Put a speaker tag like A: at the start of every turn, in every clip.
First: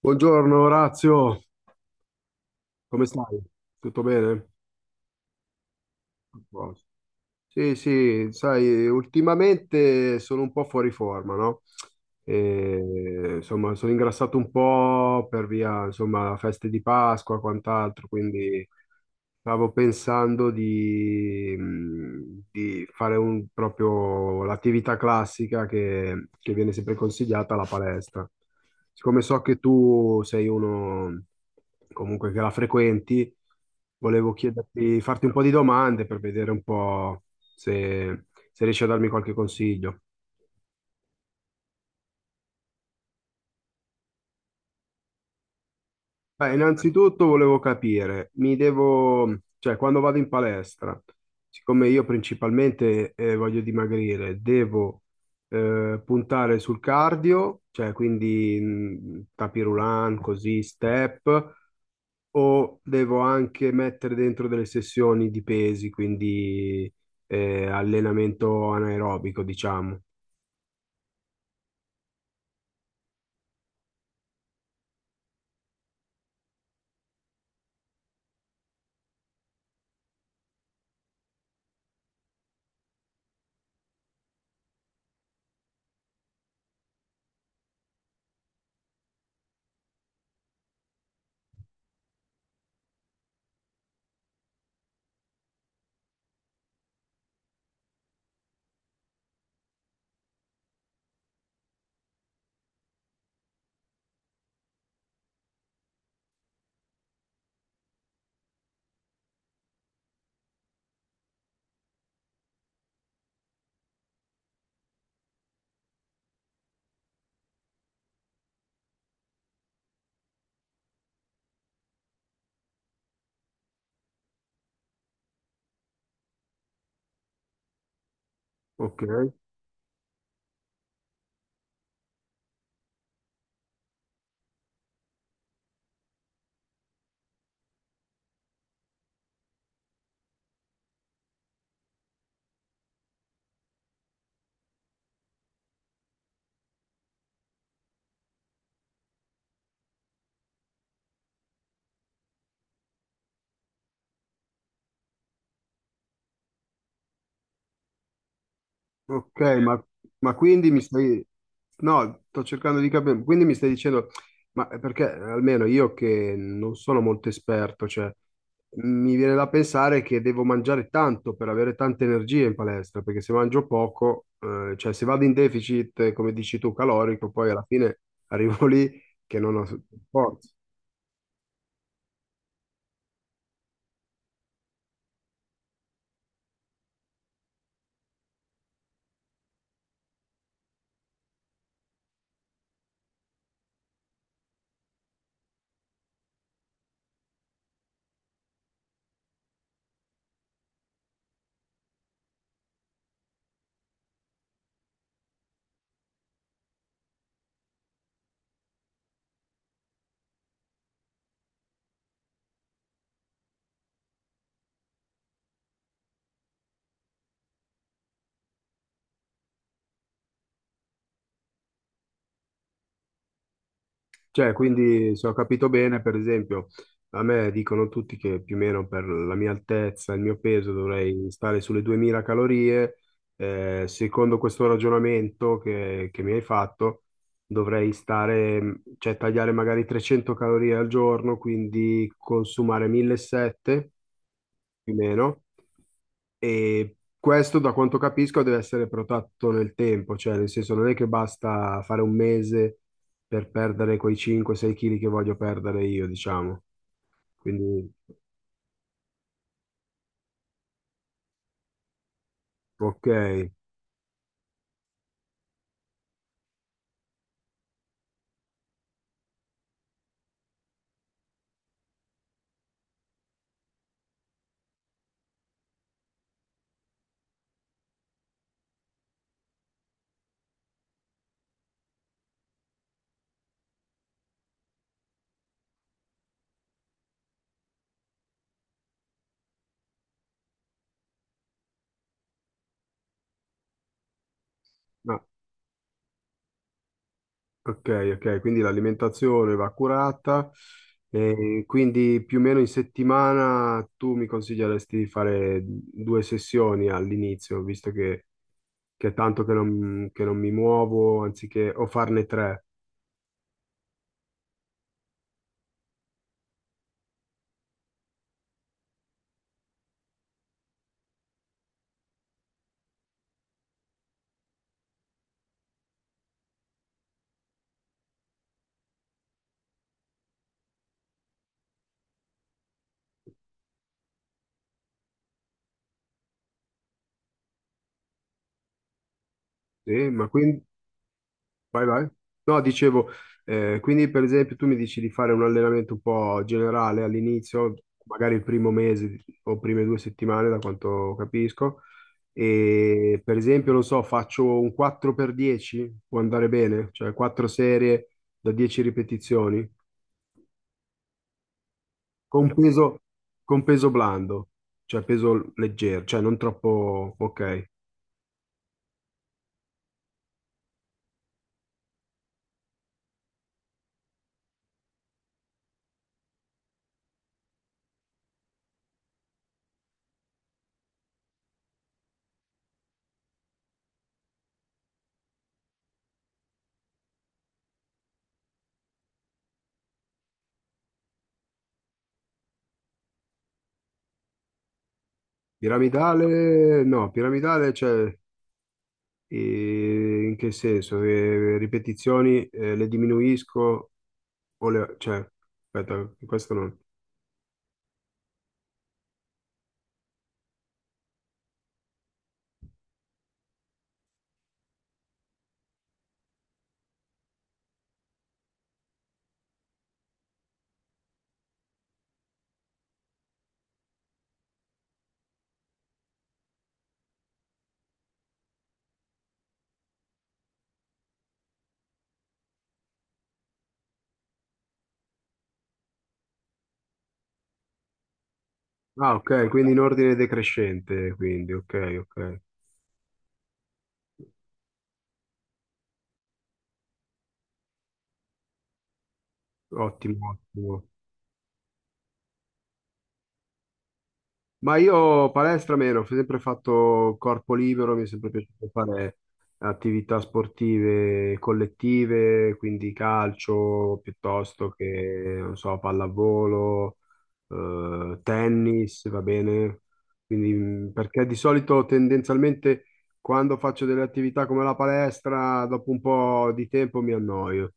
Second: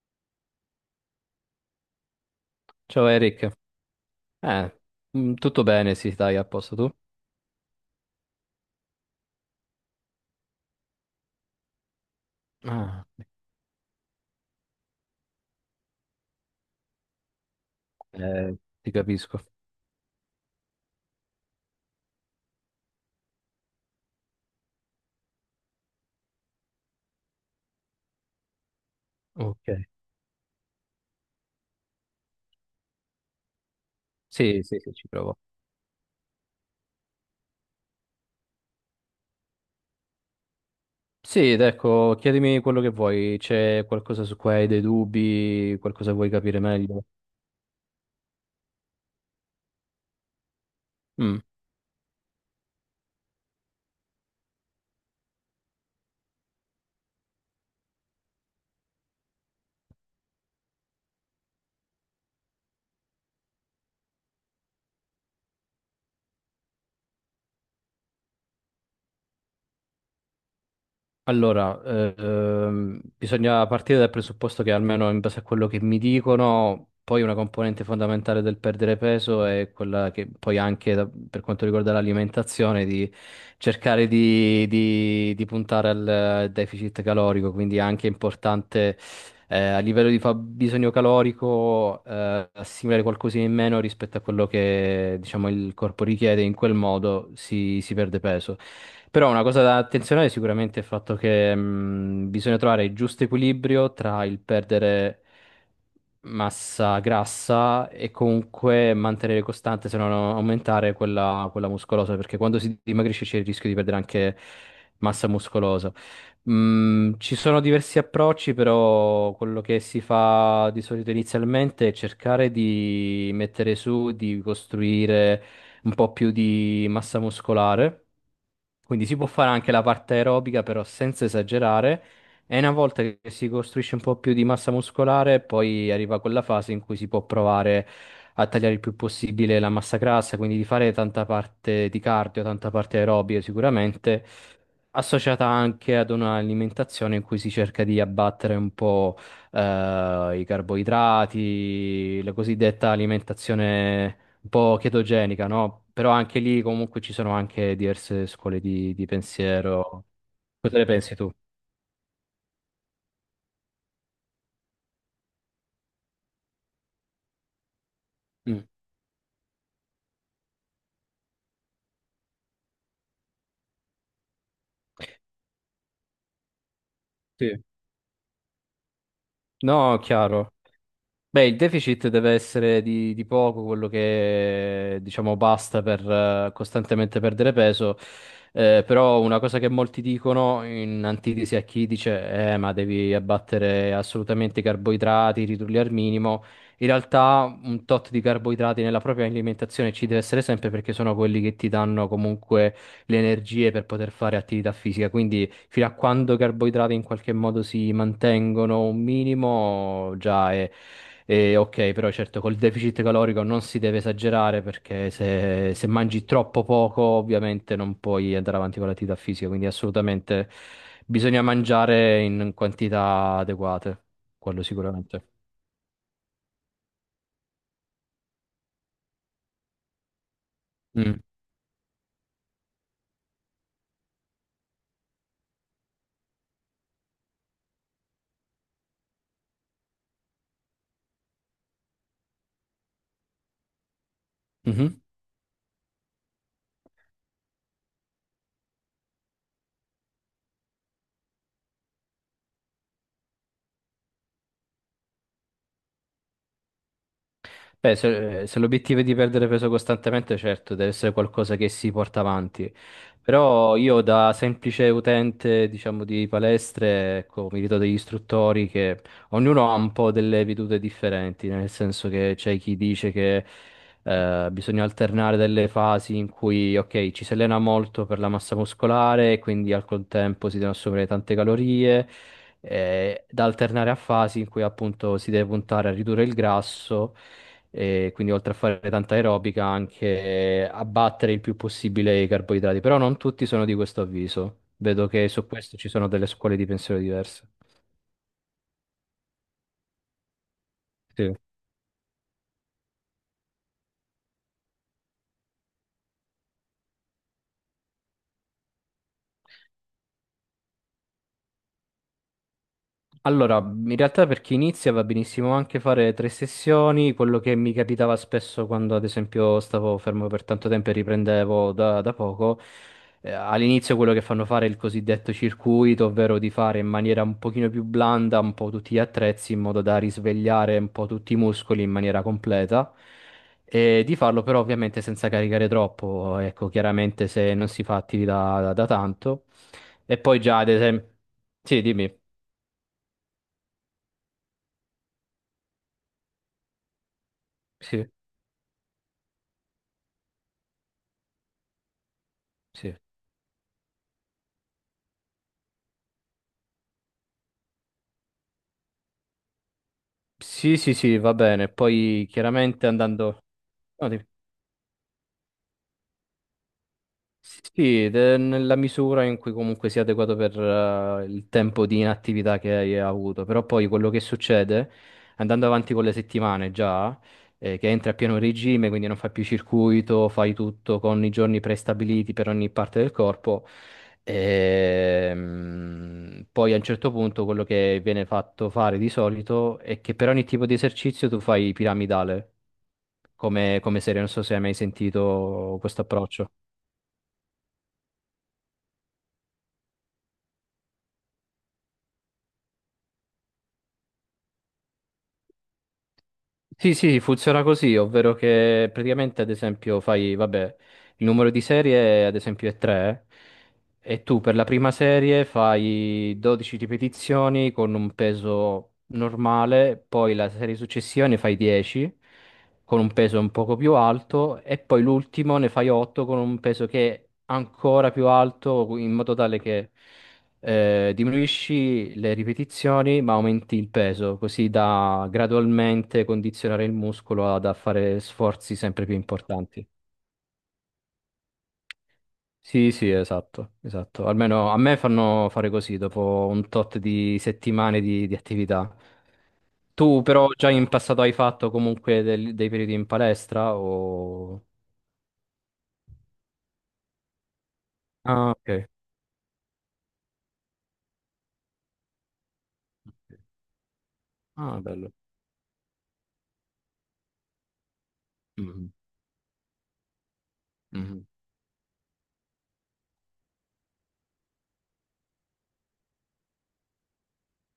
A: Buongiorno Orazio, come
B: Ciao
A: stai?
B: Eric,
A: Tutto bene?
B: eh, tutto bene, sì, dai,
A: A
B: a posto
A: posto.
B: tu?
A: Sì, sì, sai, ultimamente sono un po' fuori forma, no?
B: Ah,
A: E, insomma, sono ingrassato un po' per via, insomma, feste di Pasqua, quant'altro, quindi
B: ti capisco.
A: stavo pensando di fare un, proprio l'attività classica che viene sempre consigliata alla palestra. Siccome so che
B: Ok.
A: tu sei uno comunque che la frequenti, volevo
B: Sì, sì, sì,
A: chiederti,
B: ci
A: farti un
B: provo.
A: po' di domande per vedere un po' se, se riesci a darmi qualche consiglio.
B: Sì, ed ecco, chiedimi quello che vuoi, c'è qualcosa su cui hai dei dubbi, qualcosa vuoi
A: Beh,
B: capire meglio?
A: innanzitutto volevo capire, mi devo, cioè quando vado in palestra,
B: Mm.
A: siccome io principalmente voglio dimagrire, devo puntare sul cardio, cioè quindi tapis roulant, così, step, o devo anche mettere dentro delle sessioni di pesi, quindi allenamento anaerobico, diciamo.
B: Allora, bisogna partire dal presupposto che almeno in base a quello che mi dicono, poi una componente fondamentale del perdere peso è quella che poi anche per quanto riguarda l'alimentazione, di cercare di puntare al deficit calorico, quindi è anche importante a livello di fabbisogno calorico, assimilare qualcosina in meno rispetto a quello che, diciamo, il corpo richiede, in quel modo si perde peso. Però una cosa da attenzionare sicuramente è il fatto che bisogna trovare il giusto equilibrio tra il perdere massa grassa e comunque mantenere costante, se no non aumentare quella muscolosa, perché quando si dimagrisce c'è il rischio di perdere anche massa muscolosa. Mm, ci sono diversi approcci, però quello che si fa di solito inizialmente è cercare di mettere su, di costruire un po' più di massa muscolare,
A: Ok.
B: quindi si può fare anche la parte aerobica, però senza esagerare. E una volta che si costruisce un po' più di massa muscolare, poi arriva quella fase in cui si può provare a tagliare il più possibile la massa grassa, quindi di fare tanta parte di cardio, tanta parte aerobica sicuramente, associata anche ad un'alimentazione in cui si cerca di abbattere un po' i carboidrati, la cosiddetta alimentazione un po' chetogenica, no? Però anche lì comunque ci sono anche diverse scuole di
A: Ok, ma,
B: pensiero.
A: ma quindi
B: Cosa
A: mi
B: ne pensi
A: stai.
B: tu?
A: No, sto cercando di capire, quindi mi stai dicendo, ma perché almeno io che non sono molto esperto, cioè
B: Mm,
A: mi viene da pensare che devo mangiare tanto per avere tante energie in palestra, perché se mangio poco, cioè se vado in deficit, come dici tu, calorico, poi
B: sì.
A: alla fine arrivo lì che non ho
B: No,
A: forza.
B: chiaro. Beh, il deficit deve essere di poco, quello che diciamo basta per costantemente perdere peso, però una cosa che molti dicono in antitesi a chi dice ma devi abbattere assolutamente i carboidrati, ridurli al minimo, in realtà un tot di carboidrati nella propria alimentazione ci deve essere sempre perché sono quelli che ti danno comunque le energie per poter fare attività fisica, quindi fino a quando i carboidrati in qualche modo si mantengono un minimo, già è ok, però certo col deficit calorico non si deve esagerare perché se mangi troppo poco ovviamente non puoi andare avanti con l'attività fisica, quindi assolutamente bisogna mangiare in quantità adeguate,
A: Cioè,
B: quello
A: quindi
B: sicuramente.
A: se ho capito bene, per esempio, a me dicono tutti che più o meno per la mia altezza, il mio peso
B: Mm.
A: dovrei stare sulle 2000 calorie. Secondo questo ragionamento che mi hai fatto, dovrei stare, cioè tagliare magari 300 calorie al giorno, quindi consumare 1700 più o
B: Mhm.
A: meno. E questo, da quanto capisco, deve essere protetto nel tempo, cioè nel senso non è che basta fare un mese per perdere quei 5-6 kg che voglio perdere io, diciamo. Quindi,
B: Beh, se l'obiettivo è di perdere peso costantemente, certo, deve essere qualcosa che si porta avanti.
A: ok,
B: Però io da semplice utente, diciamo, di palestre, ecco, mi ritrovo degli istruttori che ognuno ha un po' delle vedute differenti, nel senso che c'è chi dice che bisogna alternare delle fasi in cui, ok, ci si allena molto per la massa muscolare, e quindi al contempo si devono assumere tante calorie, da alternare a fasi in cui appunto si deve puntare a ridurre il grasso e quindi oltre a fare tanta aerobica anche abbattere il più possibile i carboidrati, però non tutti sono di questo avviso. Vedo
A: ma-
B: che su questo ci sono delle scuole di pensiero diverse.
A: ok, ok, quindi l'alimentazione va curata.
B: Sì.
A: E quindi più o meno in settimana tu mi consiglieresti di fare due sessioni all'inizio, visto che è tanto che non mi muovo, anziché o farne tre.
B: Allora, in realtà per chi inizia va benissimo anche fare tre sessioni, quello che mi capitava spesso quando ad esempio stavo fermo per tanto tempo e riprendevo da poco, all'inizio quello che fanno fare è il cosiddetto circuito, ovvero di fare in maniera un pochino più blanda un po' tutti gli attrezzi in modo da risvegliare un po' tutti i muscoli in maniera completa e di farlo però ovviamente senza caricare troppo, ecco, chiaramente se non si fa attività da tanto.
A: Sì,
B: E
A: ma
B: poi già
A: quindi
B: ad esempio... Sì,
A: vai, vai.
B: dimmi.
A: No, dicevo, quindi per esempio tu mi dici di fare un allenamento un po' generale all'inizio,
B: Sì.
A: magari il primo mese o prime due settimane, da quanto capisco,
B: Sì.
A: e per esempio, non so, faccio un 4x10, può andare bene, cioè 4 serie da 10 ripetizioni,
B: Sì, sì, sì, va bene. Poi
A: con
B: chiaramente
A: peso,
B: andando...
A: con peso
B: no,
A: blando, cioè peso leggero, cioè non troppo, ok.
B: sì, ed è nella misura in cui comunque sia adeguato per il tempo di inattività che hai avuto. Però poi quello che succede, andando avanti con le settimane già, che entri a pieno regime, quindi non fai più circuito, fai tutto con i giorni prestabiliti per ogni parte del corpo. Poi a un certo punto quello che viene fatto fare di solito è che per ogni tipo di esercizio tu fai piramidale come serie, non so se hai mai sentito questo approccio.
A: Piramidale, no, piramidale, cioè. E in che senso? Che ripetizioni le diminuisco o le, cioè, aspetta, questo non.
B: Sì, sì, funziona così, ovvero che praticamente ad esempio fai, vabbè, il numero di serie ad esempio è 3 e tu per la prima serie fai 12 ripetizioni con un peso normale, poi la serie successiva ne fai 10 con un peso un poco più alto e poi l'ultimo ne fai 8 con un peso che è ancora più alto in modo tale che diminuisci le ripetizioni ma aumenti il peso, così da gradualmente condizionare il muscolo ad a fare sforzi sempre
A: Ah,
B: più
A: ok, quindi in
B: importanti.
A: ordine decrescente, quindi, ok, ok.
B: Sì, sì, esatto, esatto. Almeno a me fanno fare così dopo un tot di settimane di attività. Tu
A: Ottimo,
B: però già
A: ottimo.
B: in passato hai fatto comunque dei periodi in palestra o...
A: Ma io palestra meno, ho sempre fatto corpo libero, mi è sempre
B: Ah,
A: piaciuto
B: ok.
A: fare attività sportive collettive, quindi calcio piuttosto
B: Ah, bello.
A: che, non so, pallavolo,
B: Mhm,
A: tennis, va bene? Quindi,
B: mhm.
A: perché di solito tendenzialmente quando faccio delle attività come la palestra, dopo un po' di tempo mi annoio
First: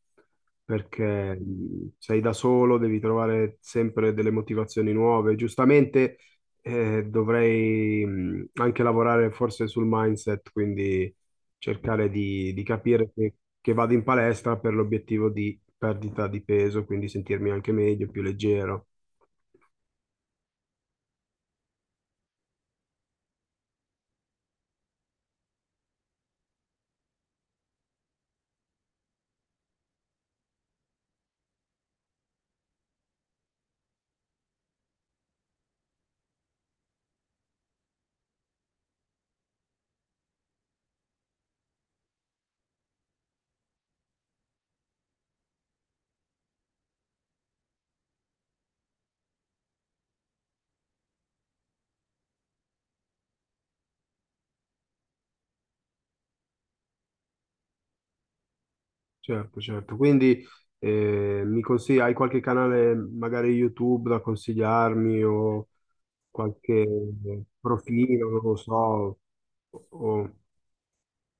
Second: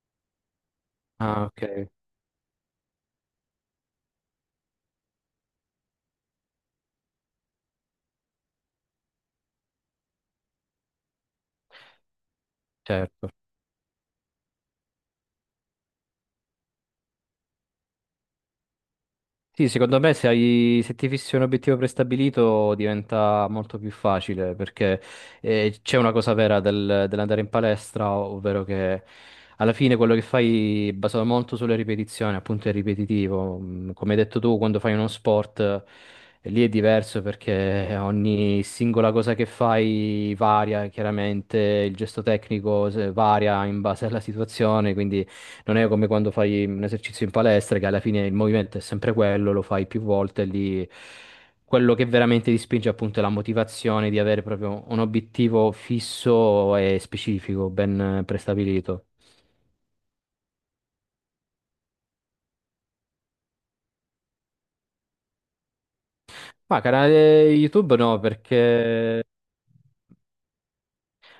A: perché
B: Ah, ok,
A: sei da solo, devi trovare sempre delle motivazioni nuove. Giustamente dovrei anche lavorare forse sul mindset, quindi cercare di capire
B: certo.
A: che vado in palestra per l'obiettivo di perdita di peso, quindi sentirmi anche meglio, più leggero.
B: Sì, secondo me se hai, se ti fissi un obiettivo prestabilito diventa molto più facile perché c'è una cosa vera dell'andare in palestra, ovvero che alla fine quello che fai è basato molto sulle ripetizioni, appunto è ripetitivo. Mm, come hai detto tu, quando fai uno sport lì è diverso perché ogni singola cosa che fai varia chiaramente, il gesto tecnico varia in base alla situazione, quindi non è come quando fai un esercizio in palestra, che alla fine il movimento è sempre quello, lo fai più volte, lì quello che veramente ti spinge appunto è la motivazione di avere proprio un obiettivo fisso e specifico, ben prestabilito.
A: Certo, certo. Quindi mi consigli, hai qualche canale, magari YouTube, da consigliarmi o
B: Ma
A: qualche
B: canale YouTube no,
A: profilo, non lo so.
B: perché
A: O-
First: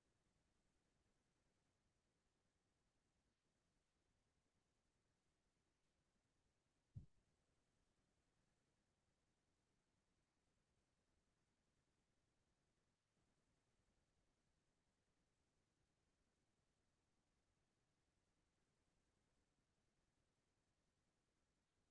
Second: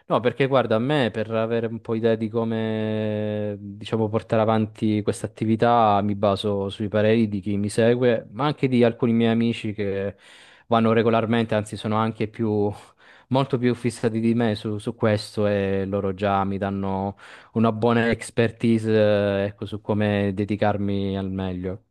B: no, perché guarda, a me per avere un po' idea di come, diciamo, portare avanti questa attività mi baso sui pareri di chi mi segue, ma anche di alcuni miei amici che vanno regolarmente, anzi sono anche molto più fissati di me su, su questo e loro già mi danno una buona expertise, ecco, su come dedicarmi al meglio.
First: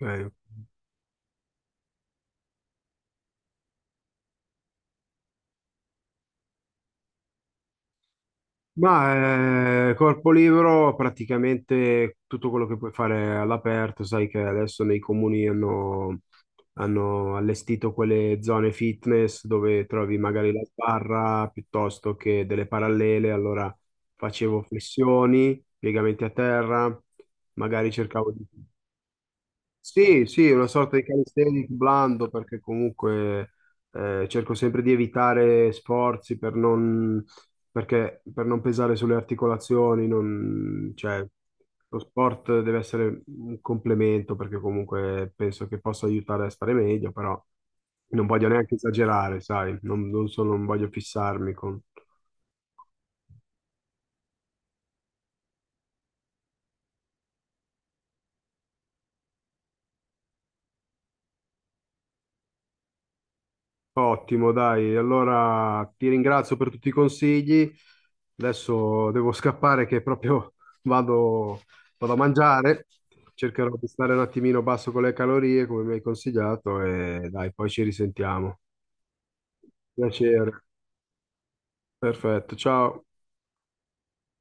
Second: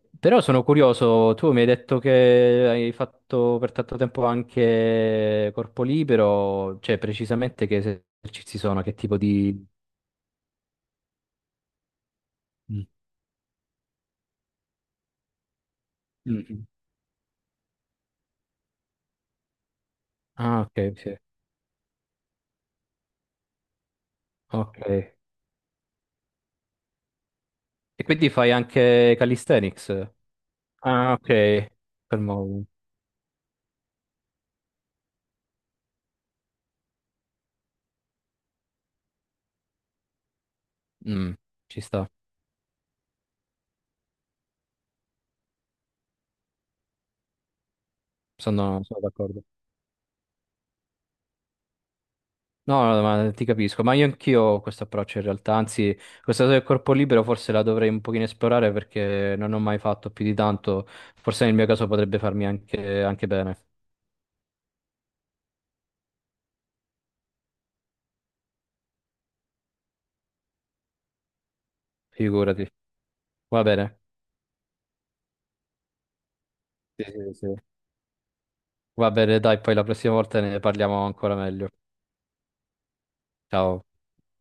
A: ok.
B: Però sono curioso, tu mi hai detto che hai fatto per tanto tempo anche corpo libero, cioè precisamente che esercizi sono, che tipo di...
A: Ma corpo libero praticamente tutto quello che
B: Mm.
A: puoi fare all'aperto, sai che adesso nei comuni hanno,
B: Mm, mm.
A: hanno allestito quelle zone fitness dove trovi magari la
B: Ah, ok, sì.
A: sbarra piuttosto che delle parallele, allora facevo
B: Ok. E
A: flessioni, piegamenti a terra, magari
B: quindi
A: cercavo di
B: fai anche calisthenics?
A: sì, sì, una sorta di
B: Ah,
A: calisthenic
B: ok.
A: blando perché
B: Fermo.
A: comunque cerco sempre di evitare sforzi per non, per non pesare sulle articolazioni, cioè,
B: Mm, ci
A: lo
B: sta,
A: sport deve essere un complemento perché comunque penso che possa aiutare a stare meglio, però non voglio neanche
B: sono
A: esagerare,
B: d'accordo.
A: sai, non voglio fissarmi con.
B: No, no, ma ti capisco, ma io anch'io ho questo approccio in realtà, anzi, questa cosa del corpo libero forse la dovrei un pochino esplorare perché non ho mai fatto più di tanto, forse nel mio caso potrebbe farmi anche bene,
A: Ottimo, dai. Allora ti ringrazio per tutti i consigli. Adesso devo scappare che proprio vado, vado, a
B: figurati.
A: mangiare.
B: Va
A: Cercherò di
B: bene,
A: stare un attimino basso con le calorie, come mi hai consigliato,
B: sì,
A: e
B: sì,
A: dai,
B: sì.
A: poi ci risentiamo.
B: Va bene, dai, poi la prossima volta ne
A: Piacere.
B: parliamo ancora meglio.
A: Perfetto, ciao.
B: Ciao.